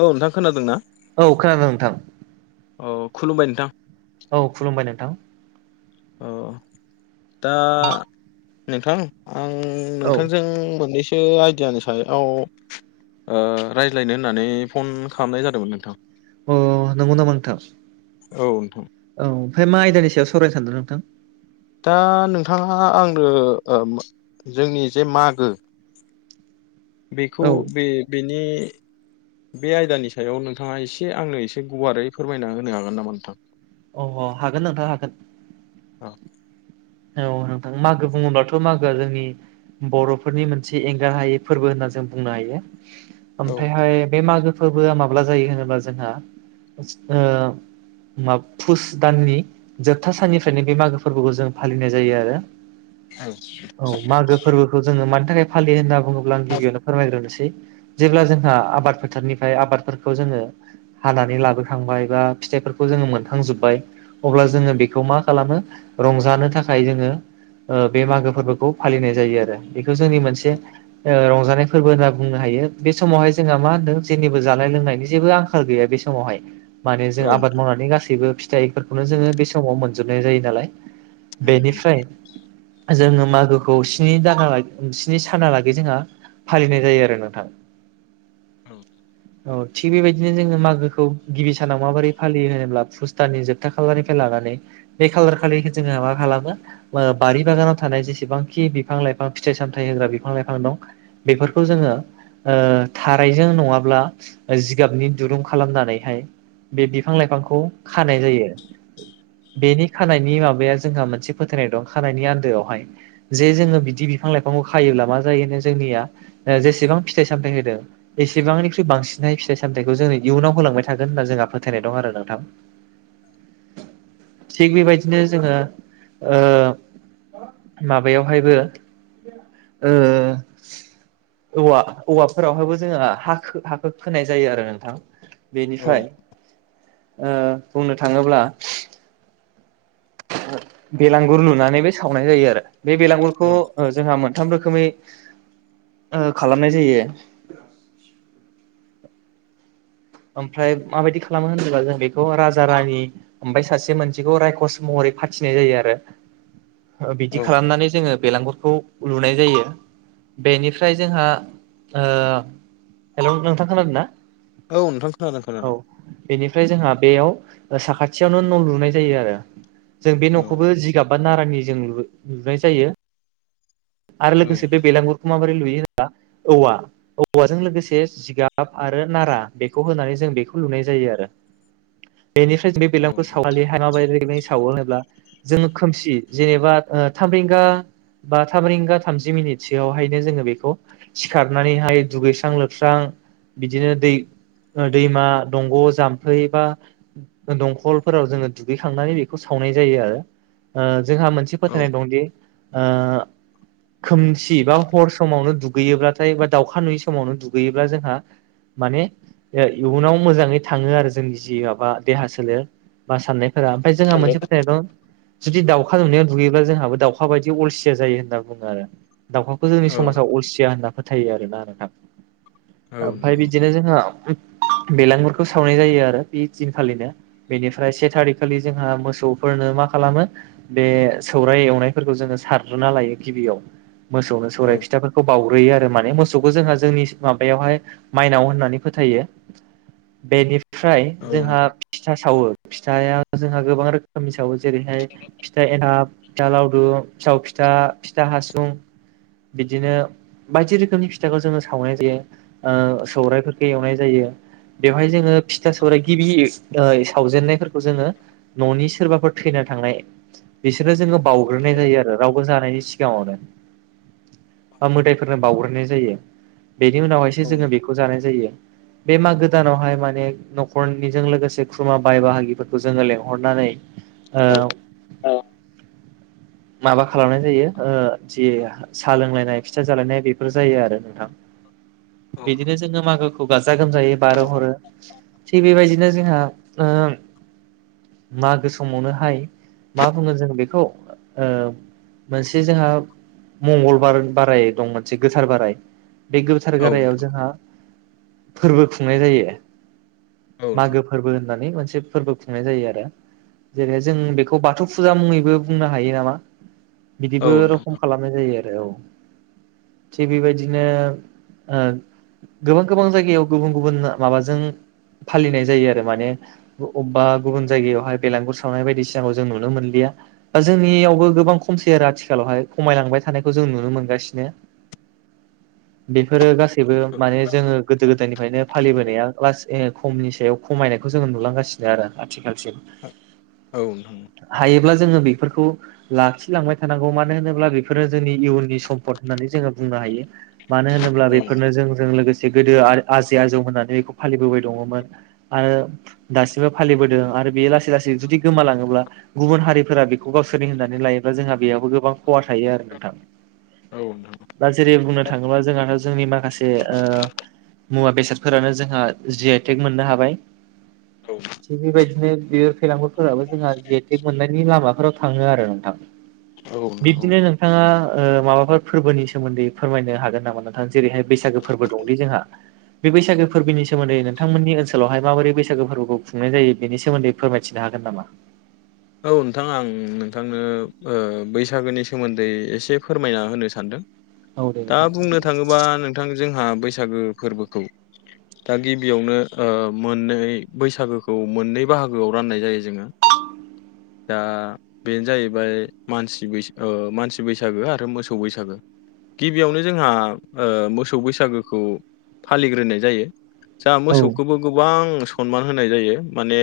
औ नोंथां खोनादोंना? औ खोनादों नोंथां [inaudible] औ खुलुमबाय नोंथां। औ खुलुमबाय नोंथां। अ दा नोंथां आं औ नोंथांजों मोननैसो आइडियानो सायाव ओ रायज्लायनो होननानै फन खालामनाय जादोंमोन नोंथां। अ नंगौ नामा‌ नोंथां। औ नोंथां। औ ओमफ्राय मा आयदानि सायाव सावरायनो सानदों नोंथां? दा नोंथाङा आंनो जोंनि जे मागो बेखौ औ बे बेनि बे आयदानि सायाव नोंथाङा एसे आंनो एसे गुवारै फोरमायना होनो हागोन नामा नोंथां? अ हागोन नोंथां हागोन। औ औ नोंथां मागो बुंङोब्ला थ' मागोआ जोंनि बर'फोरनि मोनसे एंगार हायै फोरबो होनना जों बुंनो हायो। औ ओमफ्रायहाय बे मागो फोरबोआ माब्ला जायो होनोबा जोंहा ओ मा फुस दाननि जोबथा साननिफ्रायनो बे मागो फोरबोखौ जों फालिनाय जायो आरो। औ मागो फोरबोखौ जोङो मान थाखाय फालि होनना बुङोब्ला आं गिबियावनो फोरमायग्रोनोसै जेब्ला जोंहा आबाद फोथारनिफ्राय आबादफोरखौ जों ङो हानानै लाबोखांबाय बा फिथाइफोरखौ जोङो मोनखांजोब्बाय अब्ला जोङो बेखौ मा खालामो रंजानो थाखाय जोङो ओ बे मागो फोरबोखौ फालिनाय जायो आरो बेखौ जोंनि मोनसे ओ रंजा जानाय फोरबो होनना बुंनो हायो बे समावहाय जोंहा मा होनदों जेनिबो जानाय लोंनायनि जेबो आंखाल गैया बे समावहाय। माने जों औ आबाद मावनानै गासैबो फिथाइफोरखौनो जोङो बे समाव मोनजोबनाय जायो नालाय। बेनिफ्राय जोङो मागोखौ स्नि दाना लागि स्नि सानालागै जोंहा फालिनाय जायो आरो नोंथां। औ औ थिग बेबायदिनो जोङो मागोखौ गिबि सानाव माबोरै फालियो होनोब्ला फु दाननि जोबथा खालारनिफ्राय लानानै बे खालार खालि जोंहा मा खालामो बारि बागानाव थानाय जि सेबांखि बिफां लाइफां फिथाइ सामथाइ होग्रा बिफां लाइफां दं बेफोरखौ जोङो ओ थाराइजों नङाब्ला जिगाबनि दुरुं खालामनानैहाय बे बिफां लाइफांखौ माबाया जोंहा मोनसे फोथायनाय दं खानायनि आन्दोआवहाय जे जोङो बिदि बिफां लाइफांखौ खायोब्ला मा जायोनो जोंनिआ जेसेबां फिथाइ सामथाइ होदों एसेबांनिख्रुइ बांसिनहाय फिथाइ सामथाइखौ जोंनि इयुनाव होलांबाय थागोन होनना जोंहा फोथायनाय दं आरो नोंथां। [inaudible] थिग बेबायदिनो जोङो ओ माबायावहायबो ओ औवा औवाफोरावहायबो जोङो हा हाखो खोनाय जायो आरो नोंथां। औ बेनिफाय ओ बुंनो थाङोब्ला बेलांगुर लुनानै बे सावनाय जायो आरो बे बेलांगुरखौ औ जोंहा मोनथाम रोखोम खोमै खालामनाय जायो। ओमफ्राय माबायदि खालामो होनोबा जों बेखौ राजा रानि ओमफ्राय सासे मोनसेखौ रायकस महरै फाथिनाय जायो आरो [unintelligible] ओ बिदि औ खालामनानै जोङो बेलांगुर खौ लुनाय जायो बेनिफ्राय जोंहा ओ हेलौ नोंथां खोनादोंना औ नोंथां खोनादों औ खोनादों बेनिफ्राय जोंहा बेयाव साखाथियावनो न' लुनाय जायो आरो जों बे औ न'खौबो जिगाब बा नारानि जों लु लुनाय जायो आरो औ लोगोसे बे नोंथां बेलागुरखौ माबोरै लुयो औवा औवाजों लोगोसे जिगाब आरो नारा बेखौ होनानै जों बेखौ लुनाय जायो आरो । बेनिफ्राय जों बे औ बेलागुरखौ सावखालिहाय माबोरै सावो होन ब्ला जोङो खोमसि जेनेबा ओ थाम रिंगा बा थाम रिंगा थामजि मिनिटसोआवहायनो जोङो बेखौ सिखारनानैहाय दुगैस्रां-लोबस्रां बिदिनो दै दैमा दंग' जाम्फै बा दंखलफोराव जोङो दुगैखांनानै बेखौ सा वनाय जायो आरो ओ जोंहा मोनसे औ फोथायनाय दंदि ओ खोमसि बा हर समावनो दुगैयोब्लाथाय बा दाउखा नुयि समावनो दुगैयोब्ला जोंहा माने ओ इयुनाव मोजाङै थाङो आरो जोंनि जि माबा देहा सोलेर बा साननाय फोरा ओमफाय जोंहा मोनसे फोथायनाय दं जुदि दाव खा नुनायाव दुगैब्ला जोंहाबो दाउखा बायदि अलसिया जायो होनना बुङो आरो । दाउखाखौ जोंनि औ समाजाव अलसिया होनना फोथायो आरोना नोंथां । ओमफाय नोंथां बिदिनो जोंहा उम बेलांगुरफोरखौ सावनाय जायो आरो बि दिनखालिनो बेनिफ्राय से थारिकखालि जोंहा मोसौ फोरनो मा खालामो बे सौराय एवनायफोरखौ जोङो सारग्रोना लायो गिबियाव मोसौनो औ सौराय फिथाफोरखौ बाव ग्रोयो आरो माने मोसौखौ जोंहा जोंनि माबायावहाय माइनाव होननानै फोथायो । बेनिफ्राय औ जोंहा नोंथां फिथा सावो । फिथाया जोंहा गोबां रोखोमनि सावो जेरैहाय फिथा एनथाब, फिथा लावदुम, फिथाव फिथा, फिथा हासुं बिदिनो बायदि रोखोमनि फिथाखौ जोङो सावनाय जायो ओ सौरायफोरखौ एवनाय जायो । बेवहाय जोङो फिथा सौराइ गिबियै सावजेननायफोरखौ जोङो न'नि सोरबाफोर थैना थांनाय बिसोरनो जोङो बावउग्रोनाय जायो आरो रावबो जानायनि सिगाङावनो । ओ मोदायफोरनो बावग्रोनाय जायो । बेनि उनावहायसो औ जोङो नोंथां बेखौ जानाय जायो । बे मागो दानावहाय माने न'खरनिजों लोगोसे खुरमा बाय बाहागिफोरखौ जोङो लेंहरनानै ओ औ माबा खालामनाय जायो ओ जे साहा लोंलायनाय फिथा जालायनाय बेफोर जायो आरो नोंथां । बिदिनो जोङो मागोखौ गाजा गोमजायै बारहोह'रो थिग बेबायदिनो जोंहा ओ मागो समावनोहाय मा बुंगोन जों बेखौ ओ मोनसे जोंहा मंगलबार बाराय दं मोनसे गोथार बाराय बे गोथार औ नोंथां गारायाव जोंहा फोरबो खुंनाय जायो । औ नोंथां मागो फोरबो होननानै मोनसे फोरबो खुंनाय जायो आरो । जेरैहाय जों बेखौ बाथौ फुजा मुङैबो बुंनो हायो नामा । औ बिदिबो नोंथां रखम खालामनाय जायो आरो । औ थिग बेबायदिनो ओ गोबां गोबां जाय गायाव गुबुन गुबुन माबाजों फालिनाय जायो आरो माने अबबा गुबुन जायगायावहाय बेलागुर सावनाय बायदिसिनाखौ जों नुनो मोनलिया । जोंनियावबो गोबां खमसै आरो आथिखालावहाय खमायलांबाय थानायखौ जों नुनो मोनगासिनो । [inaudible] बेफोरो गासैबो माने जोङो गोदोनिफायनो फालिबोनाया लासै खमनि सायाव खमायनायखौ जोङो नुलांगासिनो आरो आथिखालाव औ नोंथां औ नोंथां औ नोंथां हायोब्ला जोङो बिफोरखौ लाखि लांबाय थानांगौ मानो होनोब्ला बिफोरो जोंनि इयुननि सम्पद होननानै जोङो बुंनो हायो मानो होनोब्ला बेफोरनो जोंजों लोगोसे गोदो आजै आजौ मोनानो बैखौ फालि बोबाय दंमोन आंओ दासिमबो फालिबोदों आरो बे लासै लासै जुदि गोमालाङोब्ला गु बुन हारिफोरा बिखौ गावसोरनि होननानै लायोबा जोंहा बेयावाबबो गोबां खहा थायो आरो नोंथां । दा जेरै बुंनो थाङोब्ला जोंहाथ' जोंनि माखासे ओ मुवा बेसादफोरानो जोंहा जि आइटेक मोननो हाबाय थिग बेबायदिनो बे फेलांगुरफोराबो जोंहा जे आइटेक मोननायनि लामाफोराव थाङो आरो नोंथां औ औ बिब्दिनो नोंथाङा ओ माबाफोर फोरबोनि सोमोन्दै फोरमायनो हागोन नामा नोंथां जेरैहाय बैसागो फोरबो दंदै जोंहा [inaudible] बे बैसागो फोरबोनि सोमोन्दै नोंथांमोननि ओनसोलावहाय माबोरै बैसागो फोरबोखौ खुंनाय जायो बेनि सोमोन्दै फोरमायथिनो हागोन। नामा औ नोंथां‌ आं नोंथांनो ओ बैसागोनि सोमोन्दै एसे फोरमायना होनो सानदों औ दे दा नोंथां बुंनो फोरमायलाय थाङोबा नोंथां जोंहा बैसागो फोरबोखौ दा गिबियावनो ओ मोननै बैसागोखौ मोननै बाहागोआव राननाय जायो जोङो। दा बेनो जाहैबाय मानसि बैस ओ मानसि बैसागो आरो मोसौ बैसागो गिबियावनो जोंहा ओ मोसौ बैसागोखौ फालिग्रोनाय जायो। जा औ मोसौखौबो गोबां सनमान होनाय जायो माने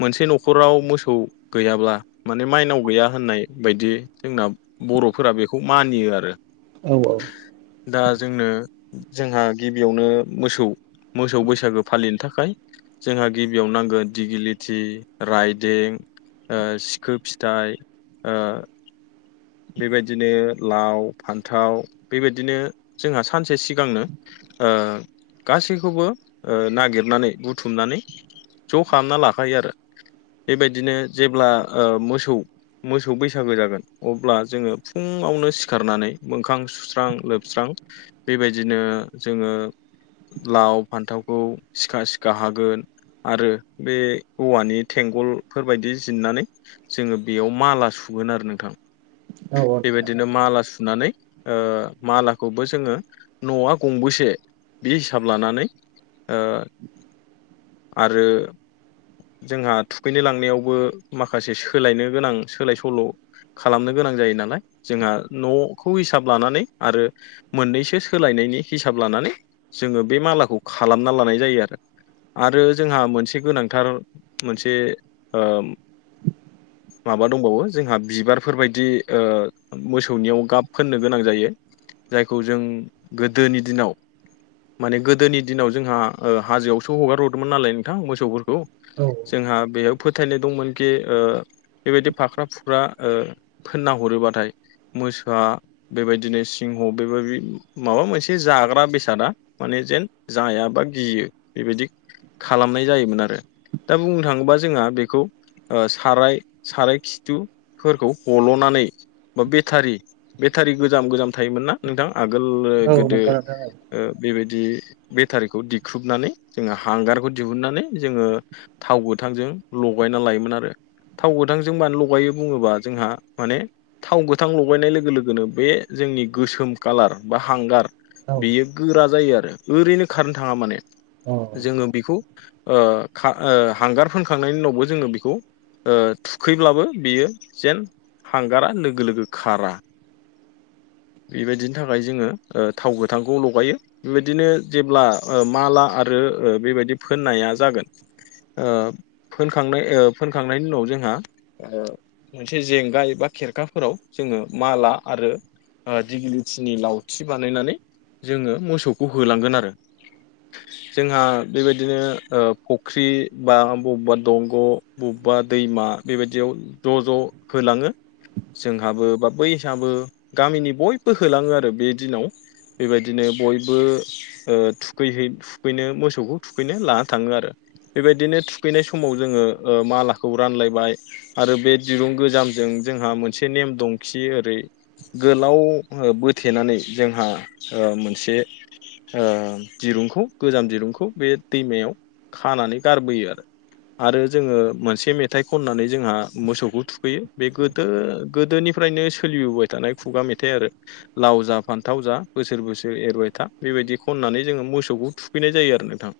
मोनसे न'खराव मोसौ गैयाब्ला माने माइनाव गैया होननाय बायदि जोंना बर'फोरा बेखौ मानियो आरो औ दा जोंनो जोंहा गिबियावनो मोसौ मोसौ बैसागो फालिनो थाखाय जोंहा गिबियाव नांगोन दिगिलिटि राइदें ओ सिखो फिथाइ ओ बेबायदिनो लाव, फान्थाव बेबायदिनो जोंहा सानसे सिगांनो ओ गासैखौबो ओ नागिरनानै बुथुमनानै ज' खामना लाखायो आरो बेबायदिनो जेब्ला ओ मोसौ मोसौ बैसागो जागोन अब्ला जोङो फुङावनो सिखारनानै मोखां सुस्रां लोबस्रां बेबायदिनो जोङो लाव, फान्थावखौ सिखा सिखा हागोन आरो बे औवानि थेंगलफोरबायदि जिनानै जोङो बेयाव माला सुगोन आरो नोंथां। औ बेबायदिनो माला सुनानै ओ मालाखौबो जोङो न'आ गंबेसे बे हिसाब लानानै ओ आरो जोंहा थुखैनो लांनायावबो माखासे सोलायनो गोनां सोलाय सोल' खालामनो गोनां जायो नालाय जोंहा न'खौ हिसाब लानानै आरो मोननैसो सोलायनो हिसाब लानानै जोङो बे मालाखौ खालामना लानाय जायो आरो आरो जोंहा मोनसे गोनांथार मोनसे ओम माबा दंबावो जोंहा बिबारफोरबायायदि ओ मोसौनियाव गाब फोननो गोनां जायो। जायखौ जों गोदोनि दिनाव माने गोदोनि दिनाव जोंहा ओ हाजोआवसो हगारहरदोंमोन नालाय नोंथां मोसौफोरखौ जोंहा बेयाव फोथायनाय दंमोनखि ओ बेबायदि फाख्रा फुख्रा ओ फोनना हरोबाथाय मोसा बेबायदिनो सिंह बेबायदि माबा मोनसे जाग्रा बेसादा माने जेन जाया बा गियो बेबायदि खालामनाय जायोमोन आरो दा बुंनो थाङोबा जोंहा बेखौ साराय साराय खिथुफोरखौ हल'नानै बा बेटारि बेटारि गोजाम गोजाम थायोमोन ना नोंथां। आगोलो औ नोंथां औ गोदो नंगौ नोंथां बेबाय दि बेटारिखौ दिख्रुबनानै जोङो हांगारखौ दिहुननानै जोङो थाव गोथांजों ल गायना लायोमोन आरो थाव गोथांजों मानो लगायो बुङोबा जोंहा माने थाव गोथां लगायनाय लोगो लोगोनो बे जों जोंनि गोसोम कालार बा औ औ बेयो गोरा जायो आरो ओरैनो खारनो थाङा माने औ जोङो बेखौ ओ खा हांगार फोनखांनायनि उनावबो जोङो बेखौ ओ थुखैब्लाबो बियो जेन हांगारा लोगो लोगो खारा। बेबायदिनि थाखाय जोङो ओ थाव गोथांखौ लगायो बेबायदिनो जेब्ला माला आरो ओ बेबायदि फोननाया ओ फोन खांनाय ओ फोनखांनायनि उनाव जोंहा ओ मोनसे जेंगा एबा खेरखाफोराव जोङो माला आरो ओ दिगिलिथिनि लावथि बानायनानै जोङो मोसौखौ होलांगोन आरो जोंहा बेबायदिनो ओ फख्रि बा बबेबा दंग' बबेबा दैमा बेबायदियाव ज' ज' होलाङो जोंहाबो बा बैहाबो गामिनि बयबो होलाङो आरो बे दिनाव बेबायदिनो बयबो ओ थुखैहै थुखैनो मोसौखौ थुखैनो लाना थाङो आरो बेबायदिनो थुखैनाय समाव जोङो मालाखौ रानलायबाय आरो बे दिरुं गोजामजों जोंहा मोनसे नेम दं खि ओरै गोलाव ओ बोथेनानै जोंहा ओ मोनसे ओ दिरुंखौ गोजाम दिरुंखौ बे दैमायाव खानानै गारबोयो आरो आरो जोङो मोनसे मेथाइ खननानै जोंहा मोसौखौ थुखैयो बे गोदो गोदोनि निफ्रायनो सोलिबोबाय थानाय खुगा मेथाइ आरो लाव जा फान्थाव जा बोसोर बोसोर एरबाय था बेबायदि खननानै जोङो मोसौखौ थुखैनाय जायो आरो नोंथां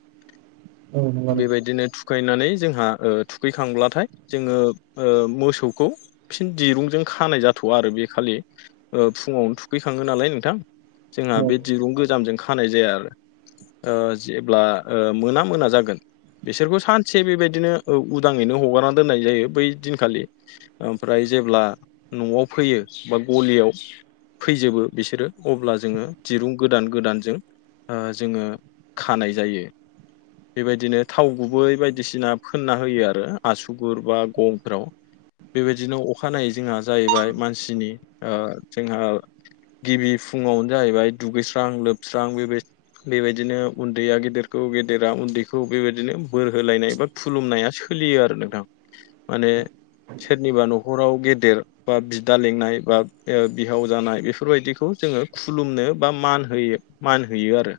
औ नंगौ नोंथां बेबायदिनो थु खैनानै जोंहा थुखैखांब्लाथाय जोङो ओ मोसौखौ फिन दिरुंजों खानाय जाथ'आ आरो बे खालि ओ फुङावनो थुखैखाङो नालाय नोंथां जोंहा औ बे दिरुं गोजामजों खानाय जाया आरो ओ जेब्ला ओ मोना मोना जागोन बिसोरखौ सान से बेबायदिनो उदाङैनो हगारना दोननाय जायो बै दिनखालि ओमफ्राय जेब्ला न'आव फैयो बा गलियाव फैजोबो बिसोरो अब्ला जोङो दिरुं गोदान गोदानजों ओ जोङो खानाय जायो । बेबायदिनो थाव गुबै बाय बायदिसिना फोनना होयो आरो आसुगुर बा गंफ्राव बेबायदिनो अखानायै जोंहा जाहैबाय मानसिनि ओ जोंहा गिबि फुङावनो जाहैबाय दुगैस्रां लोबस्रां बेबाय बेबायदिनो उन्दैया गेदेरखौ गेदेरा उन्दैखौ बेबायदिनो बोर होलायनाय बा खुलुमनाया सोलियो आरो नोंथां। माने सोरनिबा न'खराव गेदेर बा बिदा लिंनाय बा बिहाव जानाय बेफोरबायदिखौ जोङो खुलुमनो बा मान होयो मान होयो आरो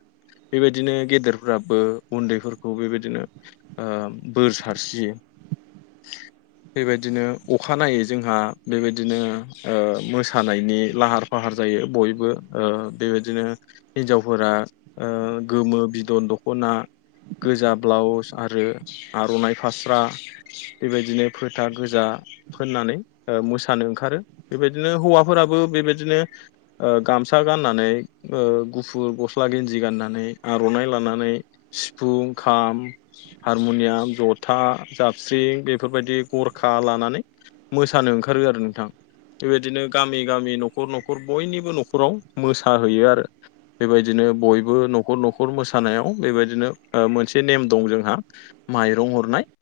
बेबायदिनो गेदेरफ्राबो उन्दैफोरखौ बेबायदिनो ओ बोर सारस्रियो बेबायदिनो अखानायै जोंहा बेबायदिनो ओ मोसानायनि लाहार फाहार जायो बयबो ओ बेबायदिनो हिनजावफोरा गोमो बिदन दख' खना गोजा ब्लाउस आरो आर'नाइ फास्रा बेबायदिनो फोथा गोजा फोननानै मोसानो ओंखारो बेबायदिनो हौवाफोराबो बेबायदिनो ओ गामसा गाननानै ओ गुफुर गस्ला गेन्जि गाननानै आर'नाइ लानानै सिफुं खाम हारमुनियाम जथा जाबस्रिं बेफोरबायदि गरखा लानानै मोसानो ओंखारो आरो नोंथां। बेबायदिनो गामि गामि नखर नखर बयनिबो नखराव मोसाहैयो आरो बेबायदिनो बयबो नखर नखर मोसानायाव बेबायदिनो ओ मोनसे नेम दं जों हा माइरं हरनाय